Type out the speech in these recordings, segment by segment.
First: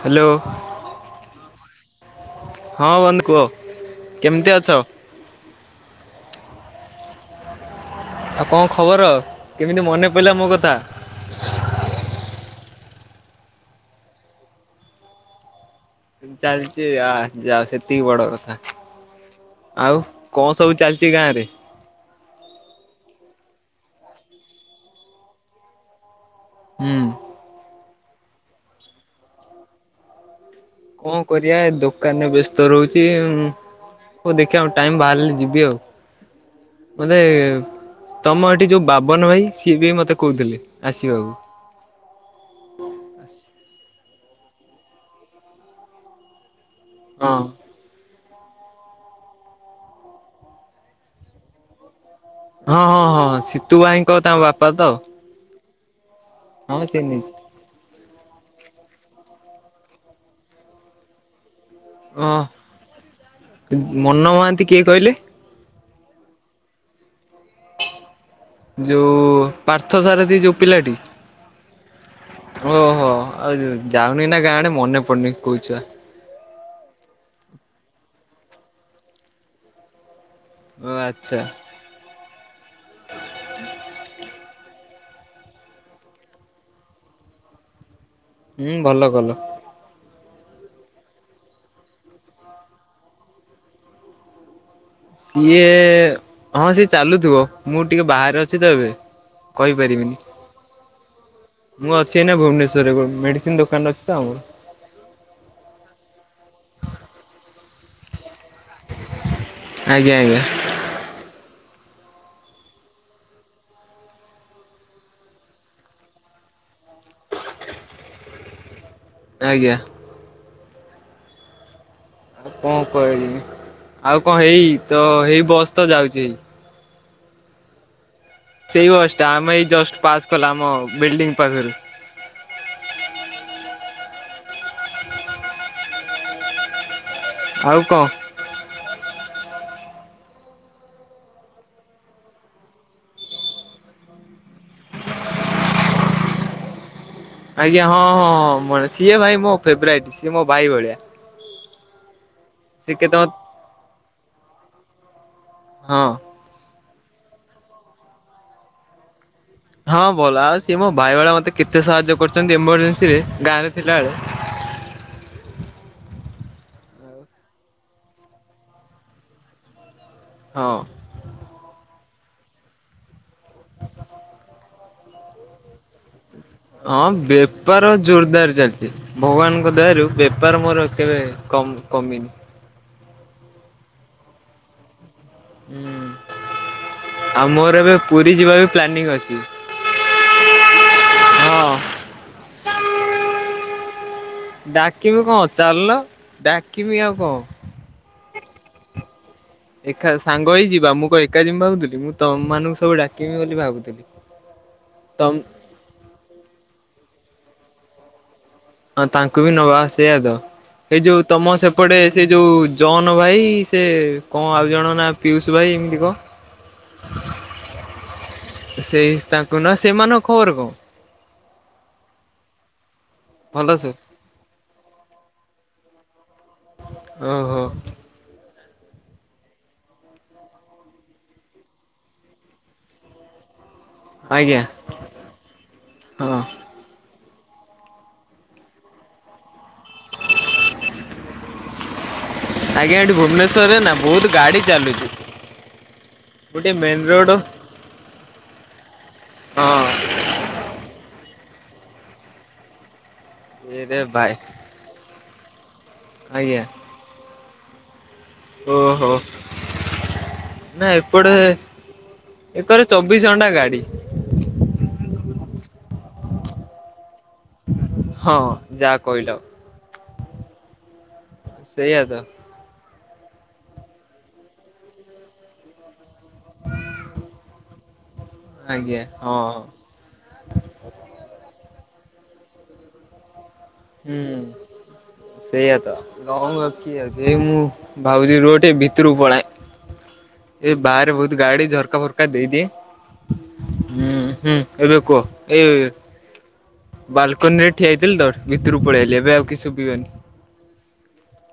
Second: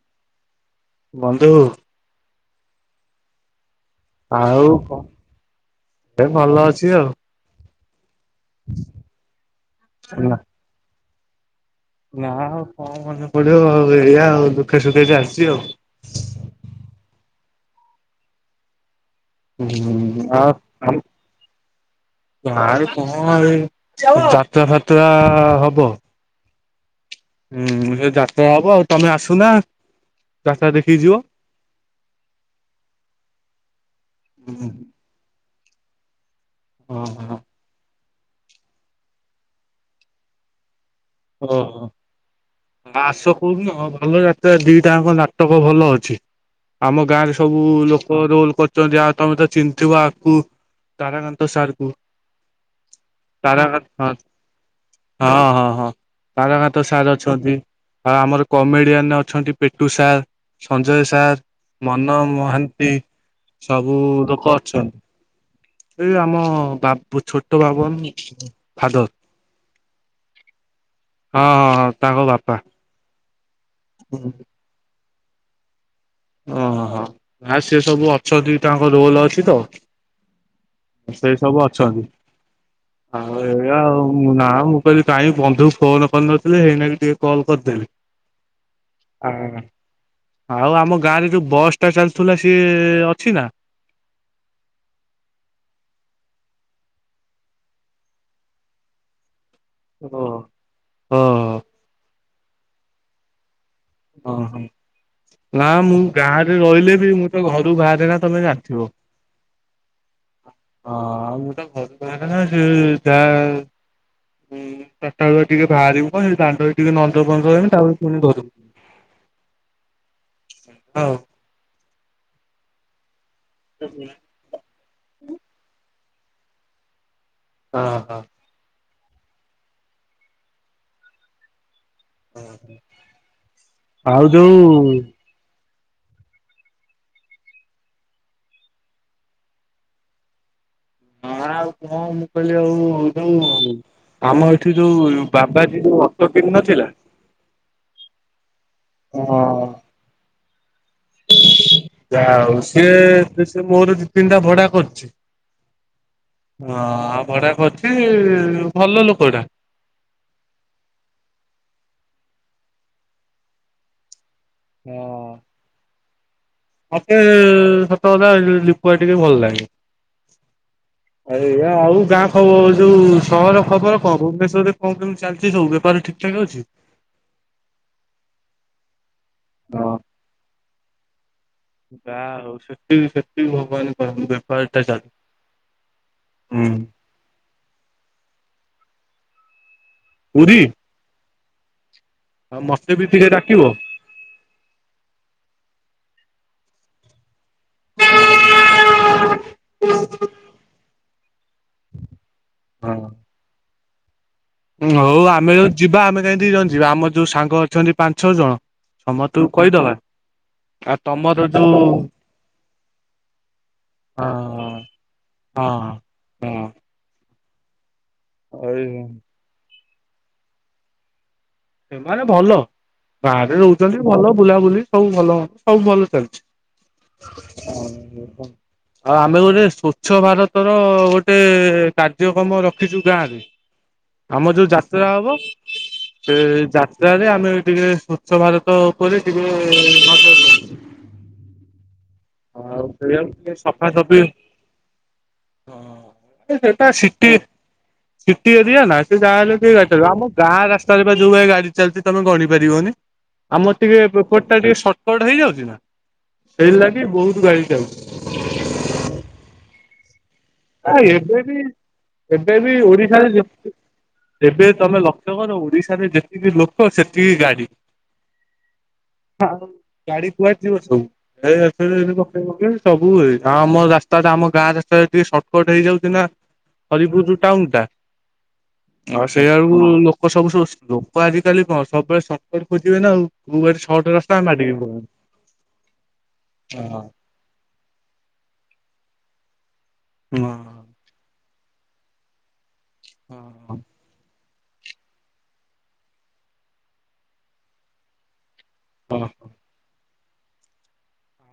Hello. ବନ୍ଧୁ। ହଁ ବନ୍ଧୁ କୁହ। କେମିତି ଅଛ? ଆଉ, ଏ ଭଲ ଅଛି ଆଉ। ଆଉ କଣ ଖବର? କେମିତି ମନେ ପଇଲା ହେଲା। ମୋ କଥା? ନା ଆଉ କଣ ମନେ ପଡିବ ଆଉ ଏଇଆ ଆଉ ଦୁଃଖେ ସୁଖେ ଚାଲିଚି ଆଉ। ଚାଲିଚି ଆ, ଯା ହଉ ସେତିିକି ବଡ଼ କଥା। ହୁଁ ଆଉ ଆଉ କଣ ସବୁ ଆମ ଚାଲିଚି ଗାଁ ରେ? ଗାଁରେ କଣ ଏଇ ଯାତ୍ରା ଫାତ୍ରା ହବ। ହୁଁ। ଉଁ, ସେଇ ଯାତ୍ରା ହବ ଆଉ ତୋମେ ଆସୁନା ଯାତ୍ରା ଦେ କଣ କରିବା ଦୋକାନରେ ବ୍ୟସ୍ତ ରହୁଚି ଆଉ। ହଉ ଦେଖିବା ଆଉ ଟାଇମ୍ ବାହାରିଲେ ଯିବି ଆଉ। ମୋତେ ଓହୋ ତୋମ ଏଠି ଯୋଉ ବାବନ ଭାଇ ସିଏ ବି ମୋତେ କହୁଥିଲେ ଆସିବାକୁ। ଓ ହଁ। ଆସ କୋଉ ଦିନ ଭଲ ଯାତ୍ରା ଦିଟା ଯାଙ୍କ ନାଟକ ଭଲ ଅଛି। ଆମ ହଁ ଗାଁରେ ସବୁ ଲୋ କ ରୋଲ୍ କରିଚନ୍ତି, ଆଉ ତୋମେ ତ ଚିନ୍ ଥିବ ଆକୁ ତାରାକାନ୍ତ ସାର୍ କୁ। ହଁ, ହଁ, ହଁ ସିତୁ ତାରାକାନ୍ତ ହଁ ଭାଇଙ୍କ ତାଙ୍କ ବାପା ତ? ହଁ ହଁ ହଁ ହଁ ତାରାକାନ୍ତ ସାର୍ ଚିହ୍ନିଛି। ଅଛନ୍ତି। ଆଉ ଆମର କମେଡ଼ିଆନ୍ ଅଛନ୍ତି ପେଟୁ ସାର୍ ସଞ୍ଜୟ ସାର୍ ମନ ହଁ ମହାନ୍ତି ସବୁ ମନ ଲୋକ ମହାନ୍ତି କିଏ କହିଲେ? ଅଛନ୍ତି। ଏଇ ଆମ ବାବ ଛୋଟ ବାବୁ ଫାଦର। ପାର୍ଥ ସାର ତିି ଯୋଉ ପିଲାଟି। ହଁ ହଁ ହଁ ତାଙ୍କ ବାପା ଓହୋ ଆଉ ଯାଉନି ନା ଗାଁ ଆଣେ ମନେ ପଡୁନି କୋଉ ଛୁଆ? ଓହୋ ନା ସି ସବୁ ଅଛନ୍ତି ତାଙ୍କ ରୋଲ ଅଛି ତ। ଓ ସେଇ ଆଚ୍ଛା ସବୁ ଅଛନ୍ତି ଆଉ ଏ ଆଉ ନାଁ ମୁଁ। କହିଲି କାଁ ବନ୍ଧୁ ଫୋନ କରିନଥିଲେ ହେଇନାକି ଟିକେ କଲ୍ କରିଦେଲି। ହୁଁ ଭଲ କଲ ହଁ ଆଉ ଆମ ଗାଁ ରେ ଯୋଉ ବସ୍ ଟା ଚାଲୁଥିଲା ସିଏ ଅଛି ନା? ଇଏ ହଁ ସିଏ ଚାଲୁଥିବ ମୁଁ ଟିକେ ବାହାରେ ଅଛି ତ ଏବେ। କହିପାରିବିନି ଓହୋ। ମୁଁ ଅଛି ଏନା ଭୁବନେଶ୍ୱରରେ ମେଡ଼ିସିନ ଦୋକାନରେ ଅଛି। ତ ଆମର। ଓହୋ ନା ମୁଁ ଗାଁ ରେ ରହିଲେ ବି ମୁଁ ତ ଘରୁ ବାହାରେ ନା ତମେ ଜା ଆଜ୍ଞା ଆଜ୍ଞା। ହଁ ଆଉ ମୁଁ ତ ଭଲ [unintelligible] ଯା। ଚାରିଟା ବେଳେ ଟିକେ ବାହାରିବୁ କ ଦାଣ୍ଡ ଟିକେ ନଜର ଫ୍ର ହେନି ତାପ ପୁଣି ଘରକୁ। ଆଜ୍ଞା। ଆଉ। ଆଉ କଣ କହିଲି ହଁ ଆଉ କଣ ହେଇ ତ ହେଇ ବସ୍‌ ତ ଯାଉଛି ଏଇ। ହଁ ହଁ। ସେଇ ବସ୍ ଟା ଆମେ ଏଇ ଜଷ୍ଟ ପାସ୍ କଲା ଆମ ବିଲ୍ ଡିଙ୍ଗ ପାଖରୁ। ଆଉ ଯୋଉ ଆଉ କଣ? ହଁ ଆଉ କହ ମୁଁ କହିଲି ଆଉ ହୋଉ। ଆମ ଏଠି ଯୋଉ ବାବାଜୀ ଯୋଉ ଅଟୋ କିଣି ନଥିଲା। ଆଜ୍ଞା ହଁ, ହଁଁ ମ ସିଏ ଭାଇ ମୋ ଫେବରାଇଟ, ସିଏ ମୋ ଭାଇ ଭଳିଆ। ଯାହାହୋଉ, ସେ କେତେ ସିଏ ସେ ମୋର ଦିଇତିନିଟା ଭଡା କରୁଛି। ହଁ। ହଁ ଭଡା କରିଛି ଭଲ ଲୋକ ଟା। ହଁ ଭଲା, ସିଏ ମୋ ଭାଇଭଳିଆ ମତେ କେତେ ସାହାଯ୍ୟ କରିଛନ୍ତି ଏମରଜେନ୍ସିରେ, ଗାଁ ରେ ଥିଲାବେଳେ। ହଁ। ମତେ ସତକଥା ଯେ ଲିପୁଆ ଟିକେ ଭଲ ଲାଗେ। ହଁ। ଆଜ୍ଞା, ଆଉ ଗାଁ ଖବର ଯୋଉ ସହର ଖବର କଣ? ଭୁବନେଶ୍ଵରରେ କଣ କେମିତି ଚାଲିଛି ସବୁ? ବେପାର ଠିକ୍ ଠିକ୍ ଅଛି। ହଁ, ବେପାର ଜୋରଦାର ଚାଲିଛି। ଭଗବାନଙ୍କ ହଁ। ଦୟାରୁ ବେପାର ମୋର ଏତେ କମ୍ ଯା କମିନି। ହଉ ସେତିକି ସେତିକି ଭଗବାନ କରନ୍ତୁ, ବେପାରଟା ଚାଲୁ। ହୁଁ ହୁଁ ଆଉ ମୋର ଏବେ ପୁରୀ ଯିବାବି ପ୍ଲାନିଂ ଅଛି। ପୁରୀ? ହଁ। ଆଉ ମତେବି ଟିକେ ଡାକିବ। ଡାକିବି କଣ ଚାଲୁନ ଡାକିବି ଆଉ କଣ। ଏକା ସାଙ୍ଗ ହେଇ ଯିବା ମୁଁ କଣ ଏକା ଜିମି ଭାବୁଥିଲି ମୁଁ ତମମାନଙ୍କୁ ସବୁ ଡାକିମି ବୋଲି ଭାବୁଥିଲି। ହୋଉ ତମ୍ ଆମେ ଜଦି ଯିବା ଆମେ କାହିଁକି ଦିଜଣ ଯିବା ଆମର ଯୋଉ ସାଙ୍ଗ ଅଛନ୍ତି ପାଞ୍ଚ ଛଅ ଜଣ। ହଁ ତାଙ୍କୁ ସମସ୍ତଙ୍କୁ ବି ନବା, କହିଦବା ସେଇଆତ। ଆଉ ଏଇ ଯୋଉ ତମର ତମ ହଁ ସେପଟେ ସେ ଯୋଉ ଜନଭାଇ ସେ ହଁ କଣ ଆଉ ଜଣଙ୍କ ନାଁ? ପିୟୁଷ ଭାଇ ଏମିତି କଣ? ହଁ। ଆଉ ସେଇ ତାଙ୍କ ନାଁ ସେମାନଙ୍କ ଖବର କଣ? ସେମାନେ ଭଲ ବାହରେ ଭଲ ସବୁ ରହୁଛନ୍ତି ଭଲ ବୁଲାବୁଲି। ସବୁ ଭଲ ସବୁ ଭଲ ଓହୋ ଚାଲିଛି। ଆଉ ଆମେ ଗୋଟେ ସ୍ଵଚ୍ଛ ଭାରତର ଗୋଟେ କାର୍ଯ୍ୟକ୍ରମ ରଖିଛୁ ଗାଁରେ। ଆମ ଆଜ୍ଞା ଯୋଉ ଯାତ୍ରା ହବ ସେ ହଁ ଯା ଏଠାରେ ଆମେ ଟିକେ ସ୍ଵଚ୍ଛ ଭାରତ ଉପରେ ଟିକେ [inaudible] ହଁ ଆଉ ଆଜ୍ଞା ଏଠି ସେଆକୁ ଟିକେ ଭୁବନେଶ୍ୱରରେ ନା ସଫାସଫି ବହୁତ ଗାଡି ଚାଲୁଛି ହଁ ଗୋଟେ ସେଟା ମେନ୍ ରୋଡ ସିଟି ସିଟି ଏରିଆନା ସେ ଯାହା ହେଲେଵି ହଁ ଗାଡ଼ି ଆମ ଗାଁ ରାସ୍ତାରେବା ଯଉଭଳିଆ ଗାଡି ଚାଲିଛି ତମେ ଗଣିପାରିବନି। ଆମର ଟିକେ ଏରେ ଭାଇ ଏପଟଟା ଟିକେ ସଟକଟ ହେଇଯାଉଛି ନା ଆଜ୍ଞା ସେଇଥିଲାଗି ବହୁତ ଗାଡି ଚାଲୁଛି। ଓହୋ ନା ଏପଟେ ଏବେ ବି ଏବେ ବି ଏକରେ ଓଡିଶାରେ ଚବିଶ ଘଣ୍ଟା ଯେତିକି ଗାଡି। ଏବେ ତମେ ଲକ୍ଷ୍ୟ କର ଓଡିଶାରେ ଯେତିକି ଲୋକ ସେତିକି ଗାଡି। ଯା କହିଲ। ହଁ ଗାଡି କୁଆଡ ଯିବ ସବୁ ଏ ସେଇଆ ତ [inaudible] ପକେଇ ସବୁ ହୁଏ ଆମ ରାସ୍ତାଟା ଆମ ଗାଁ ରାସ୍ତାରେ ଟିକେ ସଟ ସେପଟେ ହେଇଯାଉଚିନା ହରିପୁର ଯୋଉ ଟାଉନଟା ଆଜ୍ଞା ଆ ହଁ ହଁ ସେଇଆଡକୁ ଲୋକ ଲୋକ ସବୁ ସବୁ ଲୋକ ଆଜିକାଲି କଣ ସବୁବେଳେ ସଟକଟ ଖୋଜିବେ ନା ଆଉ ଭୂବନେଶ୍ଵ ହୁଁ ସେଇଆାତ ନହୋଉ ଆଉ ହଁ କିଏ ଅଛି? ଏ ମୁଁ ଭାବୁଛି ରୋଟେ ଭିତରକୁ ପଳାଏ। ଉଆଁ। ଏ ବାହାରେ ବହୁତ ଗାଡି ଝରକା ଫରକା ଦେଇଦିଏ। ହଁ ହଁ। ହୁଁ ହୁଁ ଏବେ କୁହ। ଏ ବାଲକୁନି ରେ ଠିଆ ହୋଇଥିଲି ତ ଭିତରୁକୁ ପଳେଇଆଇଲି ହଁ। ଏବେ ଆଉ କିଛି ଶୁଭିବନି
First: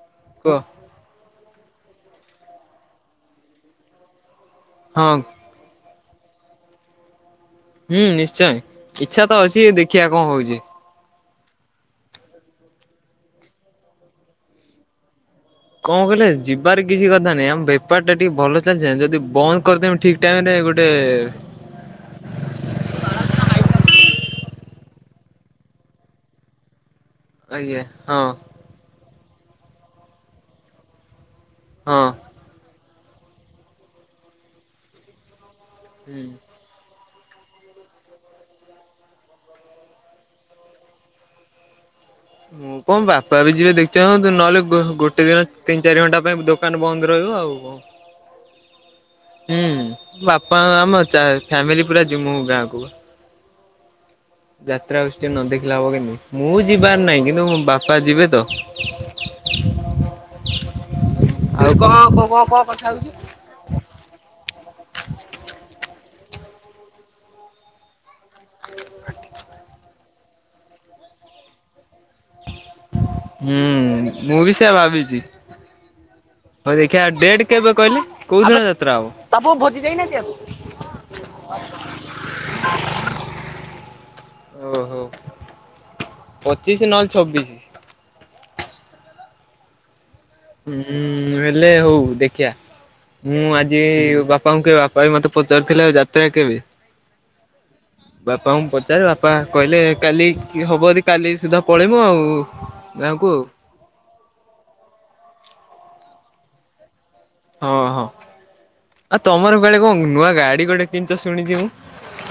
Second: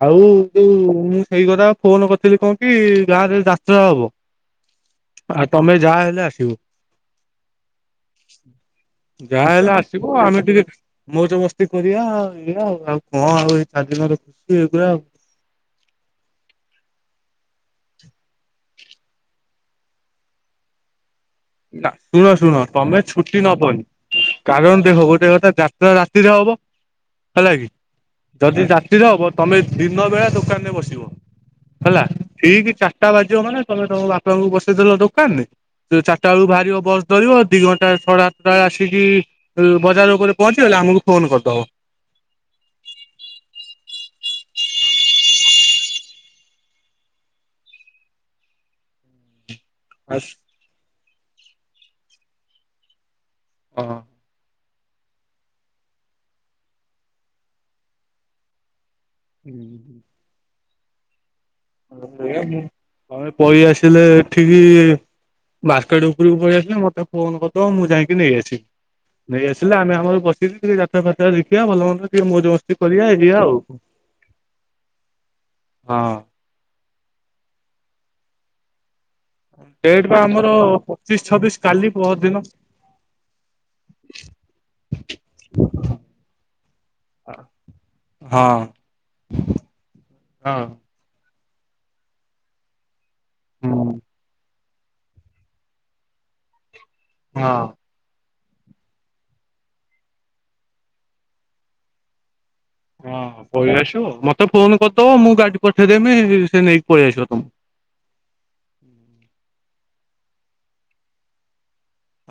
ଆଉ କୁହ ଯୋଉ ମୁଁ ସେଇ କଥା ଫୋନ କରିଥିଲି କଣ କି ଗାଁ ରେ ଯାତ୍ରା ହବ। ହଁ। ଆଉ ତମେ ଯାହାହଲେ ଆସିବ। ହୁଁ ନିଶ୍ଚୟ। ଇଚ୍ଛା ତ ଅଛି ଯାହାହଲେ ଦେଖିବା ଆସିବ କଣ ଆମେ ହଉଛି। ଟିକେ ମୋଜ ମସ୍ତି କରିବାଉ ଆଉ ଆଉ କଣ ଆଉ ଏଇ ଚାରି ଦିନର ଖୁସି ଏଇଗୁା ଆଉ କଣ କହିଲେ ଯିବାର କିଛି କଥା ନାଇଁ ଆମ ବେପାର ଟା ଟିକେ ଭଲ ଚାଲିଛି ଯଦି ବନ୍ଦ କରିଦେମ ଠିକ୍ ଟାଇମ ରେ ଗୋଟେ ଶୁଣ ଶୁଣ ତମେ ଛୁଟି ନବନି। କାରଣ ଦେଖ ଗୋଟେ କଥା ଯାତ୍ରା ରାତିରେ ହବ ହେଲା କିି ଆଜ୍ଞା ହଁ ଯଦି ରାତିରେ ହବ ତମେ ଦିନ ବେଳା ଦୋକାନରେ ବସିବ। ହେଲା ହଁ ଠିକ ଚାରିଟା ବାଜିବ ମାନେ ତମେ ତମ ବାପାଙ୍କୁ ବସେଇଦେଲ ଦୋକାନରେ ଟା ହୁଁ। ବେଳକୁ ବାହାରିବ ବ ଧରିବ ଦି ଘଣ୍ଟା ସାଢ଼େ ଆଠଟା ଆସିକି ବଜାର ଉପରେ ପହଞ୍ଚିଗଲେ ଆମକୁ ଫୋନ କରଦେବ। ମୁଁ କଣ ବାପା ବି ଯିବେ ଦେଖିଆ ନହେଲେ ଗୋଟେ ଦିନ ତିନି ଚାରି ଘଣ୍ଟା ପାଇଁ ଦୋକାନ ବନ୍ଦ ରହିବ ଆଉ କଣ। ହୁଁ ବାସ୍ ବାପା ଆମ ଚା ଫ୍ୟାମିଲି ପୁରା ଯମୁ ଗାଁକୁୁ ହଁ। ଯାତ୍ରା ଆସ୍ଚି ନ ଦେଖିଲେ ହବ କେମତି ମୁଁ ଯିବାର ନାହିଁ କିନ୍ତୁ ମୋ ବାପା ଯିବେ ତ? ହୁଁ। ଆଉ କଣ କ କହ କଣ କଥା ହଉଛି? ତମେ ପଳେଇ ଆସିଲେ ଏଠିକି ମାର୍କେଟ୍ ଉପରକୁ ପଳେଇ ଆସିଲେ ମତେ ଫୋନ କରିଦବ ମୁଁ ଯାଇକି କି ନେଇ ଆସିବି ନେଇ ଆସିଲେ ଆମେ ଆମର ବସିକି ଟିକେ ଯାତ୍ରା ଫାତ୍ରା ଦେଖିବା ଭଲ ମନ୍ଦ ଟେ ମଜ ମସ୍ତି କରିବା ଏଇ ଯିବା ଆଉ ହୁଁ ମୁଁ ବି ସେୟା ଭାବିଛି ହଁ। ହଉ ଦେଖିବା ଡେଟ୍ କେବେ କହିଲେ କୋଉଦିନ ଯାତ୍ରା ହବ। ତମକୁ ଭୋଜି ଡେଟ୍ ଦେଇନାହାନ୍ତି ବା ଆଉ। ଆମର ପଚିଶ ଛବିଶ କାଲି ପହର୍ ଦିନ। ଓହୋ ପଚିଶ ନହେଲେ ଛବିଶି। ହଁ। ହଁ ହୁଁ ହେଲେ ହଉ ଦେଖିବା ମୁଁ ଆଜି ହୁଁ ବାପା ଙ୍କୁ କେବେ ବାପା ବି ମତେ ପଚାରିଥିଲେ ଆଉ ଯାତ୍ରା କେବେ? ହଁ। ବାପାଙ୍କୁ ପଚାରେ ବାପା କହିଲେ କାଲି ହବ ଯଦି କାଲି ସୁଧା ପଳେଇମୁ ଆଉ। ହଁ ଗାଁକୁ ପଳେଇ ଆସିବ ମତେ ଫୋନ କରିଦବ ମୁଁ ଗାଡି ପଠେଇଦେମି ସେ ନେଇକି ପଳେଇ ଆସିବ ତମକୁ। ହଁ ହଁ ଆଉ ତମର କୁଆଡେ କଣ ନୂଆ ଗାଡି ଗୋଟେ କିଣିଛ ଶୁଣିଛି ମୁଁ?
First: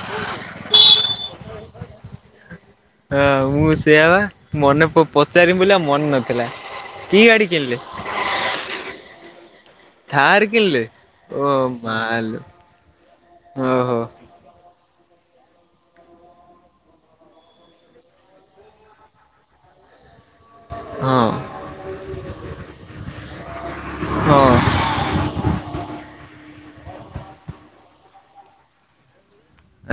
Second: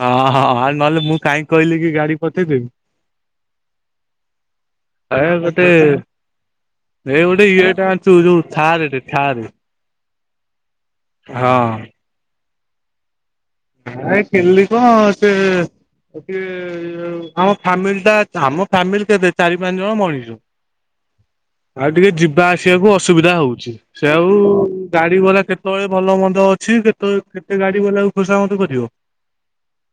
ହଁ ହଁ ଆ ନହେଲେ ମୁଁ କାହିଁକ କହିଲି କି ଗାଡି ପଠେଇଦେବି। ହଁ ମୁଁ ସେୟା ବା ମନେ ପଚାରିବି ବୋଲି ଆଉ ମନେ ନଥିଲା। କି ଏଇ ଗାଡି ଗୋଟେ ଇଏ କିଣିଲେ ଟା ଆଣିଛୁ ଯୋଉ ଥାରେ ରେ ଥାରେ। ଥାର୍ କିଣିଲେ ଓ ମାଲୋ। ଓହୋ ନାଇଁ କିଣିଲି କଣ ସେ କେ ଆମ ଫ୍ୟାମିଲ ଟା ଆମ ଫାମିଲ କେତେ ଚାରି ପାଞ୍ଚ ଜଣ ମଣିଷ। ହଁ। ଆଉ ଟିକେ ଯିବା ଆସିବାକୁ ଅସୁବିଧା ହଉଛି। ସେ ଆଉ ହଁ ଗାଡି ଗଲା କେତେବେଳେ ଭଲ ମନ୍ଦ ଅଛି କେତେଳେ କେତେ ଗାଡି ବାଲା ଖୋସାମତ କରିବ।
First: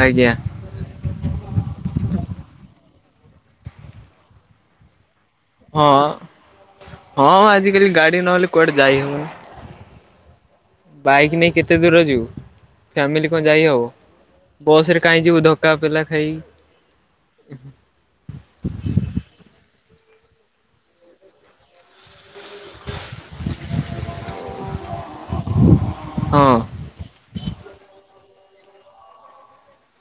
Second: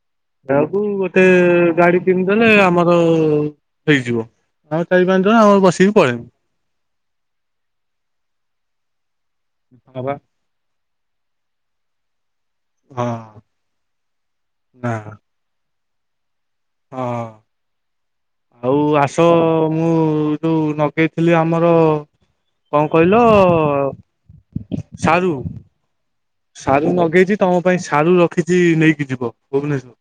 ଆଜ୍ଞା। ଆଙ୍କୁ ଗୋଟେ ଗାଡି କିଣିଦଲେ ଆମର ହେଇଯିବ, ଆଉ ଚାରି ପାଞ୍ଚ ଜଣ ଆମର ହଁ ବସିକି ପଳେଇବୁ ହଁ ଆଜିକାଲି ଗାଡି ନହେଲେ କୁଆଡେ ଯାଇ ହଉନି। ହଁବା। ବାଇକ୍ ନେଇ କେତେ ଦୂର ଯିବୁ ଫ୍ୟାମିଲି ହଁ କଣ ଯାଇ ହବ, ନା ବସ ରେ କାହିଁ ଯିବୁ ଧକ୍ କା ପେଲା ଖାଇ। ହଁ। ଆଉ ଆସ ମୁଁ ଯୋଉ ନଗେଇଥିଲି ଆମର କଣ କହିଲ ସାରୁ। ହଁ। ସାରୁ ଲଗେଇଛି ତୁମ ପାଇଁ ସାରୁ ରଖିଛି ନେଇକି ଯିବ ଭୁବନେଶ୍ୱର।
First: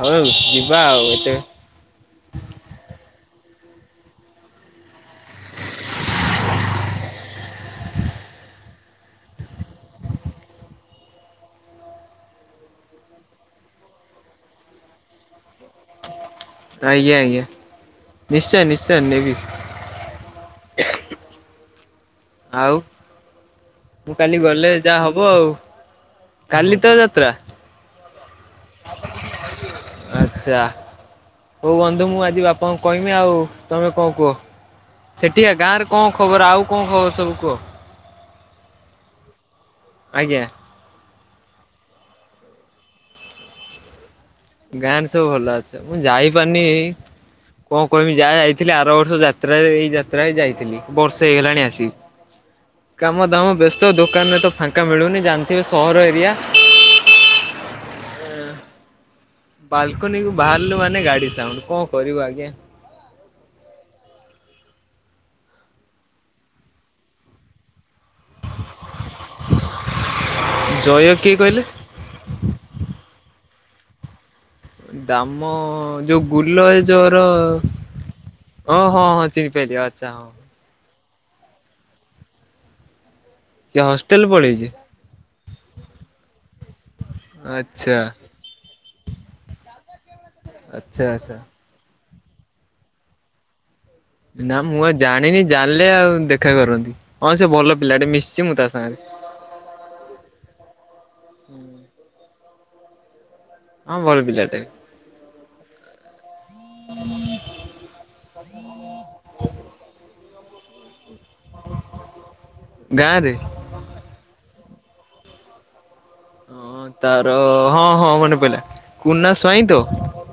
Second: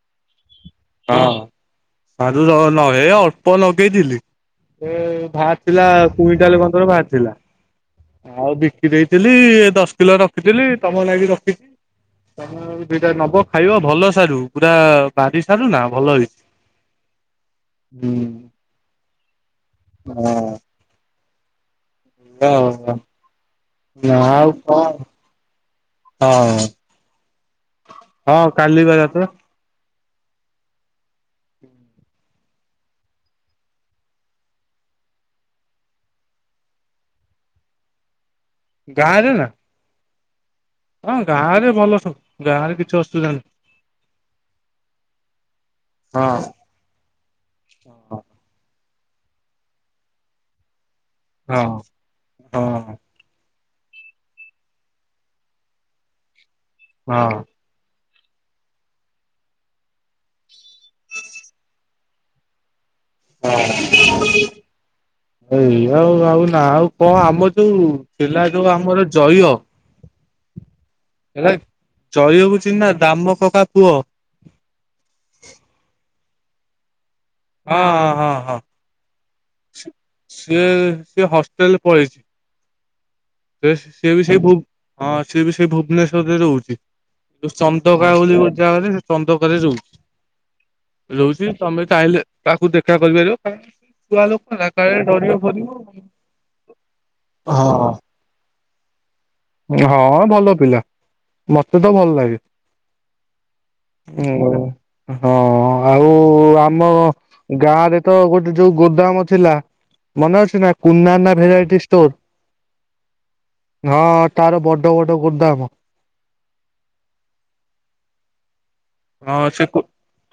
ହଉ ଯିବା ଆଉ ଏତେ ସରୁ ଲ ନ ଏ ଅଳ୍ପ ଲଗେଇଥିଲି। ଏ ବାହାରି ଥିଲା କୁଇଣ୍ଟାଲ ପନ୍ଦର ବାହାରି ଥିଲା। ଆଉ ବିକି ଦେଇଥିଲି ଦଶ କିଲୋ ରଖିଥିଲି ତମ ଲାଗି ରଖିଛି। ତମେ ଦିଟା ନବ ଖାଇବ, ଭଲ ସାରୁ ପୁରା ବାରି ସାରୁ ନା ଭଲ ହେଇଛି। ଆଜ୍ଞା ଆଜ୍ଞା ହୁଁ ନିଶ୍ଚୟ ନିଶ୍ଚୟ ନେବି। ହଁ। ଆଉ [unintelligible] ମୁଁ ନା କାଲି ଆଉ ଗଲେ ଯାହା କଣ ହବ ଆଉ ହଁ। କାଲି ତ ଯାତ୍ରା ହଁ କାଲିିବା ଯାତ୍ରା। ଆଚ୍ଛା ହଉ ବନ୍ଧୁ ମୁଁ ଆଜି ବାପାଙ୍କୁ କହିବି ଆଉ ତମେ କଣ କୁହ? ସେଠିକା ଗାଁରେ କଣ ଖବର ଆଉ କଣ ଖବର ସବୁ କୁହ? ଗାଁରେ ନା? ଆଜ୍ଞା। ହଁ ଗାଁ ରେ ଭଲ ସବୁ ଗାଁ ରେ କିଛି ଅସୁବିଧା ନାଁହି। ଗାଁରେ ସବୁ ଭଲ ଅଛ ମୁଁ ଯାଇ ହଁ ପାରୁିନି ଏଇ କଣ କହମି ଯାହା ଯାଇଥିଲି ଆର ବର୍ଷ ଯାତ୍ରାରେ ଏଇ ଯାତ୍ରା ହି ଯାଇଥିଲି। ବର୍ଷେ ହଁ ହେଇଗଲାଣି ଆସି କାମ ଦାମ ବସ୍ତ ତ ଦୋକାନରେ ତ ଫାଙ୍କା ମିଳୁନି ଜାଣିଥିବେ ସହର ଏରିଆ। ହଁ। ବାଲକୁନି କୁ ବାହାରିଲୁ ମାନେ ଗାଡ଼ି ସାଉଣ୍ଡ କଣ କରିବୁ ଆଜ୍ଞା? ହଁ ଏଇ ଆଉ ଆଉ ନା ଆଉ କଣ ଆମର ଯୋଉ ଥିଲା ଯୋଉ ଆମର ଜୟ ଜୟକ୍ ହେଲା ଜୟକୁ ଚିନିନ ଦାମ କକା ପୁଅ। ଦାମ ଯୋଉ ଗୁଲ ଜେଜ ହର ହଁ ହଁ ହଁ। ଚିନି ପାଇଲି ଆଚ୍ଛା ହଁ। ସିଏ ସିଏ ହଷ୍ଟେଲେ ପଳେଇଛି ସେ ସିଏ ହଷ୍ଟେଲ ସିଏବି ସେଇ ଭୁ ପଳେଇଛି ହଁ ସିଏ ବି ସେଇ ଭୁବନେଶ୍ଵରେ ରହୁଛି ଯଉ ଆଚ୍ଛା ଚନ୍ଦକା ବୋଲି ଗୋଟେ ଜାଗାରେ। ଚନ୍ଦକାରେ ରହୁଛି ଆଚ୍ଛା ଆଚ୍ଛା। ରହୁଛି ତମେ ଚାହିଁଲେ ତାକୁ ଦେଖା କରିପାରିବ। ଛୁଆ ଲୋକ ନା ମୁଁ ଆ କାଳେ ଡରିବ ଜାଣିନି ଫରିବ। ଜାଣିଲେ ଆଉ ଦେଖା କରନ୍ତି ହଁ ସେ ଭଲ ହଁ ପିଲାଟେ ମିଶିଛି ମୁଁ ତା ସାଙ୍ଗରେ। ହଁ ଭଲ ପିଲା ମତେ ତ ଭଲ ଲାଗେ। ହଁ ଭଲ ପିଲାଟେ ମୁଅର ହଁ ଆଉ ଆ ମ ଗାଁ ରେ ତ ଗୋଟେ ଯୋଉ ଗୋଦାମ ଥିଲା ମନେ ଅଛି ନା? କୁନାନା ଭେରାଇଟି ଷ୍ଟୋର ଗାଁରେ ହଁ। ତାର ବଡ଼ ବଡ଼ ଗୋଦାମ। ହଁ ତାର ହଁ ହଁ ମନେ ପଇଲା। କୁନା ହଁ ସ୍ୱାଇଁ ସେ ତ କୁ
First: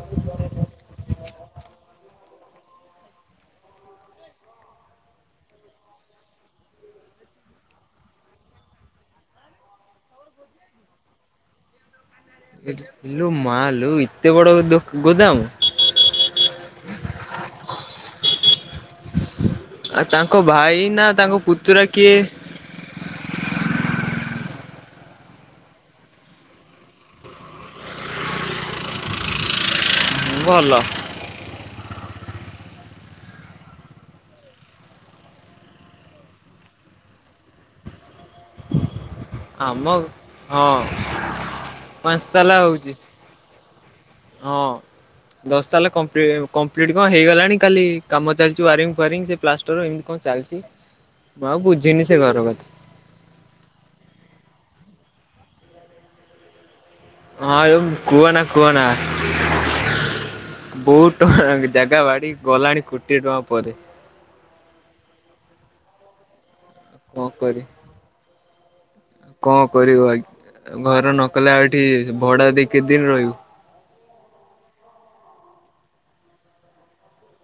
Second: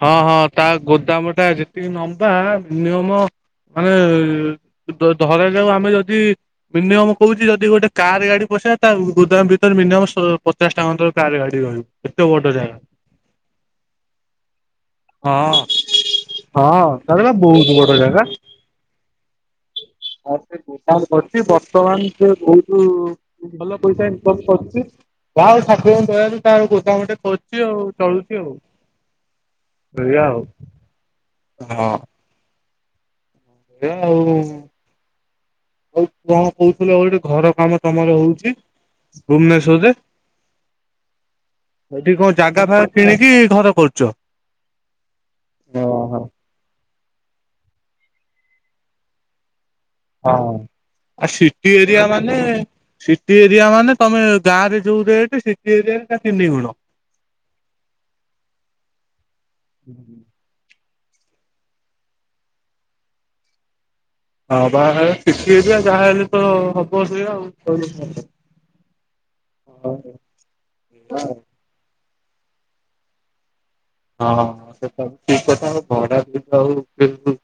ହଁ ହଁ ତା ଗୋଦାମ ଟା ଯେତିକି ନମ୍ବା ମିନୀମମ ମାନେ ଧ ଧରାଯାଉ ଆମେ ଯଦି ମିନିମମ୍ କହୁଛି ଯଦି ଗୋଟେ କାର ଗାଡ଼ି ପସେ ତା ଗୋଦାମ ଭିତରେ ମିନିମମ୍ ସ ପଚାଶଟା ଖଣ୍ଡେ କାର ଗାଡ଼ି ରହିବ। ଏତେ ବଡ଼ ଜାଗା। ଇଲୋ ମା ଲୋ ଏତେ ବଡ଼ ଦୋ ଗୋଦାମ। ହଁ ହଁ ତାରପା ବୋହୁତ୍ ବଡ଼ ଜାଗା। ଆଉ ତାଙ୍କ ହଁ ସେ ଭାଇ ନା ଗୋଦାମ୍ ତାଙ୍କ କରିଛି ପୁତୁରା ବର୍ତ୍ତମାନ କିଏ ସେ ବୋହୁତୁ ଭଲ ପଇସା ଇନକମ୍ କରୁଚି ଯାହା ହଉ ଠାକୁରଙ୍କ ଦୟାରୁ ତା ଗୋଦାମଟେ କରିଚି ଆଉ। ଚଳୁଚି ଆଉ ସେଇଆ ଆଉ। ଭଲ। ହଁ। ଏୟା ଆଉ ଆଉ କଣ କହୁଥିଲ ଗୋଟେ ଘର କାମ ତମର ହଉ ଚି ଆମ ଭୁବନେଶ୍ଵରେ ହଁ ହେଠି ପାଞ୍ଚ କଣ ତାଲା ଜାଗା ହଉଛି। ଫାଗା କିଣି କି ଘର କରୁଚ? ହଁ ଦଶ ତାଲା କମ୍ପ୍ଲି କମ୍ପ୍ଲିଟ୍ କଣ ହେଇଗଲାଣି କାଲି କାମ ଚାଲିିଚି ୱାରିଙ୍ଗ୍ ଫ୍ୱାରିଙ୍ଗ୍ ସେ ପ୍ଲାଷ୍ଟର ଏମ୍ ହଁ ଆ ସିଟି ଏରିଆ ସେ ଘର ମାନେ କଥା ସିଟି ଏରିଆ ମାନେ ତମେ ଗାଁରେ ଯୋଉ ରେଟେ ସିଟି ଏରିଆରେ ତା ତିନି ଗୁଣ। ହଁ ଆଉ କୁହନା କୁହନା। ବହୁତ ଟଙ୍କା ଜାଗା ବାଡ଼ି ଗଲାଣି କୋଟିଏ ଟଙ୍କା ପରେ। ହଁ ବାହାର ସିଟି ଏରିଆ ଯାହାହେଲେ ତ ହ କଣ କରି କଣ କରିବୁ ଆଉ। ଆଇ ଘର ନକଲେ ଆ ଟି ଭଡ଼ା ଦେଇ କେତେ ଦିନି ରହିବୁ? ହଁ ସେଟା ବି ଠିକ କଥା [unintelligible]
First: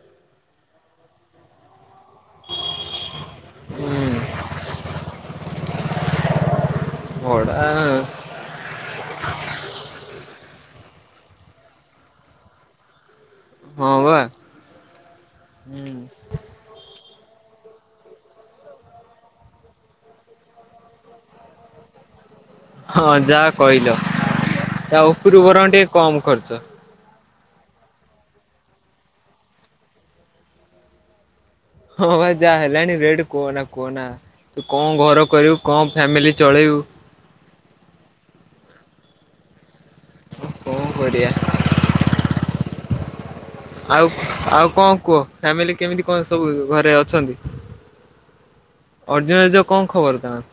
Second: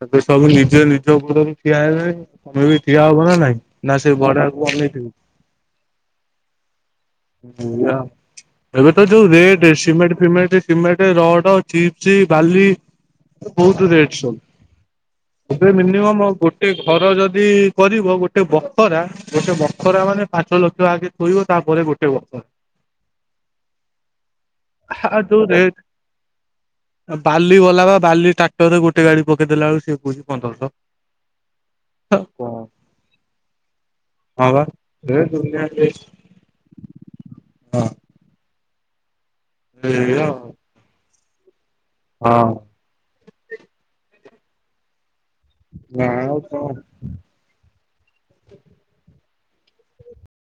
ତା ପ ସବୁ ନିଜେ ନିଜ ଉପରକୁ ଠିଆ ହେଲେଣି ତମେ ବି ଠିଆ ହବ ନା ନାଇଁ। ନା ସେ ହୁଁ ଭଡ଼ାକୁ ଅନେଇଥିବୁ। ଭଡା ହେଲୋ। ଏବେ ତ ଯୋଉ ରେଟେ ସିମେଣ୍ଟ ଫିମେଣ୍ଟ ସିମେଣ୍ଟ ରଡ଼ ଚିପ୍ସି ବାଲି। ବହୁତ ହଁ ରେଟ୍ ବା। ସବୁ ଏବେ ହୁଁ ମିନିମମ୍ ଗୋ ଟେ ଘର ଯଦି କରିବ ଗୋଟେ ବଖରା ଗୋଟେ ବଖରା ମାନେ ପାଞ୍ଚ ଲକ୍ଷ ଆଗେ ଥୋଇବ ତାପରେ ଗୋଟେ ବଖ ହଁ ଯାହା କହିଲ ତା ଆଉ ଓପୁରୁ ଯୋଉ ବରଂ ରେଟ୍ ଟିକେ କମ ଖର୍ଚ୍ଚ। ବାଲି ବାଲା ବା ବାଲି ଟ୍ରାକ୍ଟର ରେ ଗୋଟେ ଗାଡି ପକେଇଦେଲା ବେଳକୁ ସିଏ କହୁଚି ପନ୍ଦରଶହ। ହଁ ଭାଇ ଯାହା କଣ ହେଲାଣି ରେଟ କୁହନା କୁହନା ହଁ ବା ତୁ କଣ ଏ ଘର ଦୁନିଆ କରିବୁ କଣ ଫ୍ୟାମିଲି ଚଲେଇବୁ। ହଁ। ଏଇଆ ଆଉ। କଣ କରିବା। ହଁ। ଆଉ ଆଉ କଣ କୁହ। ଫ୍ୟାମିଲି ନା କେମିତି କଣ ଆଉ ସବୁ ଘରେ ଅଛନ୍ତି। ଅର୍ଜୁ ରାଜ କଣ ଖବର ତାର।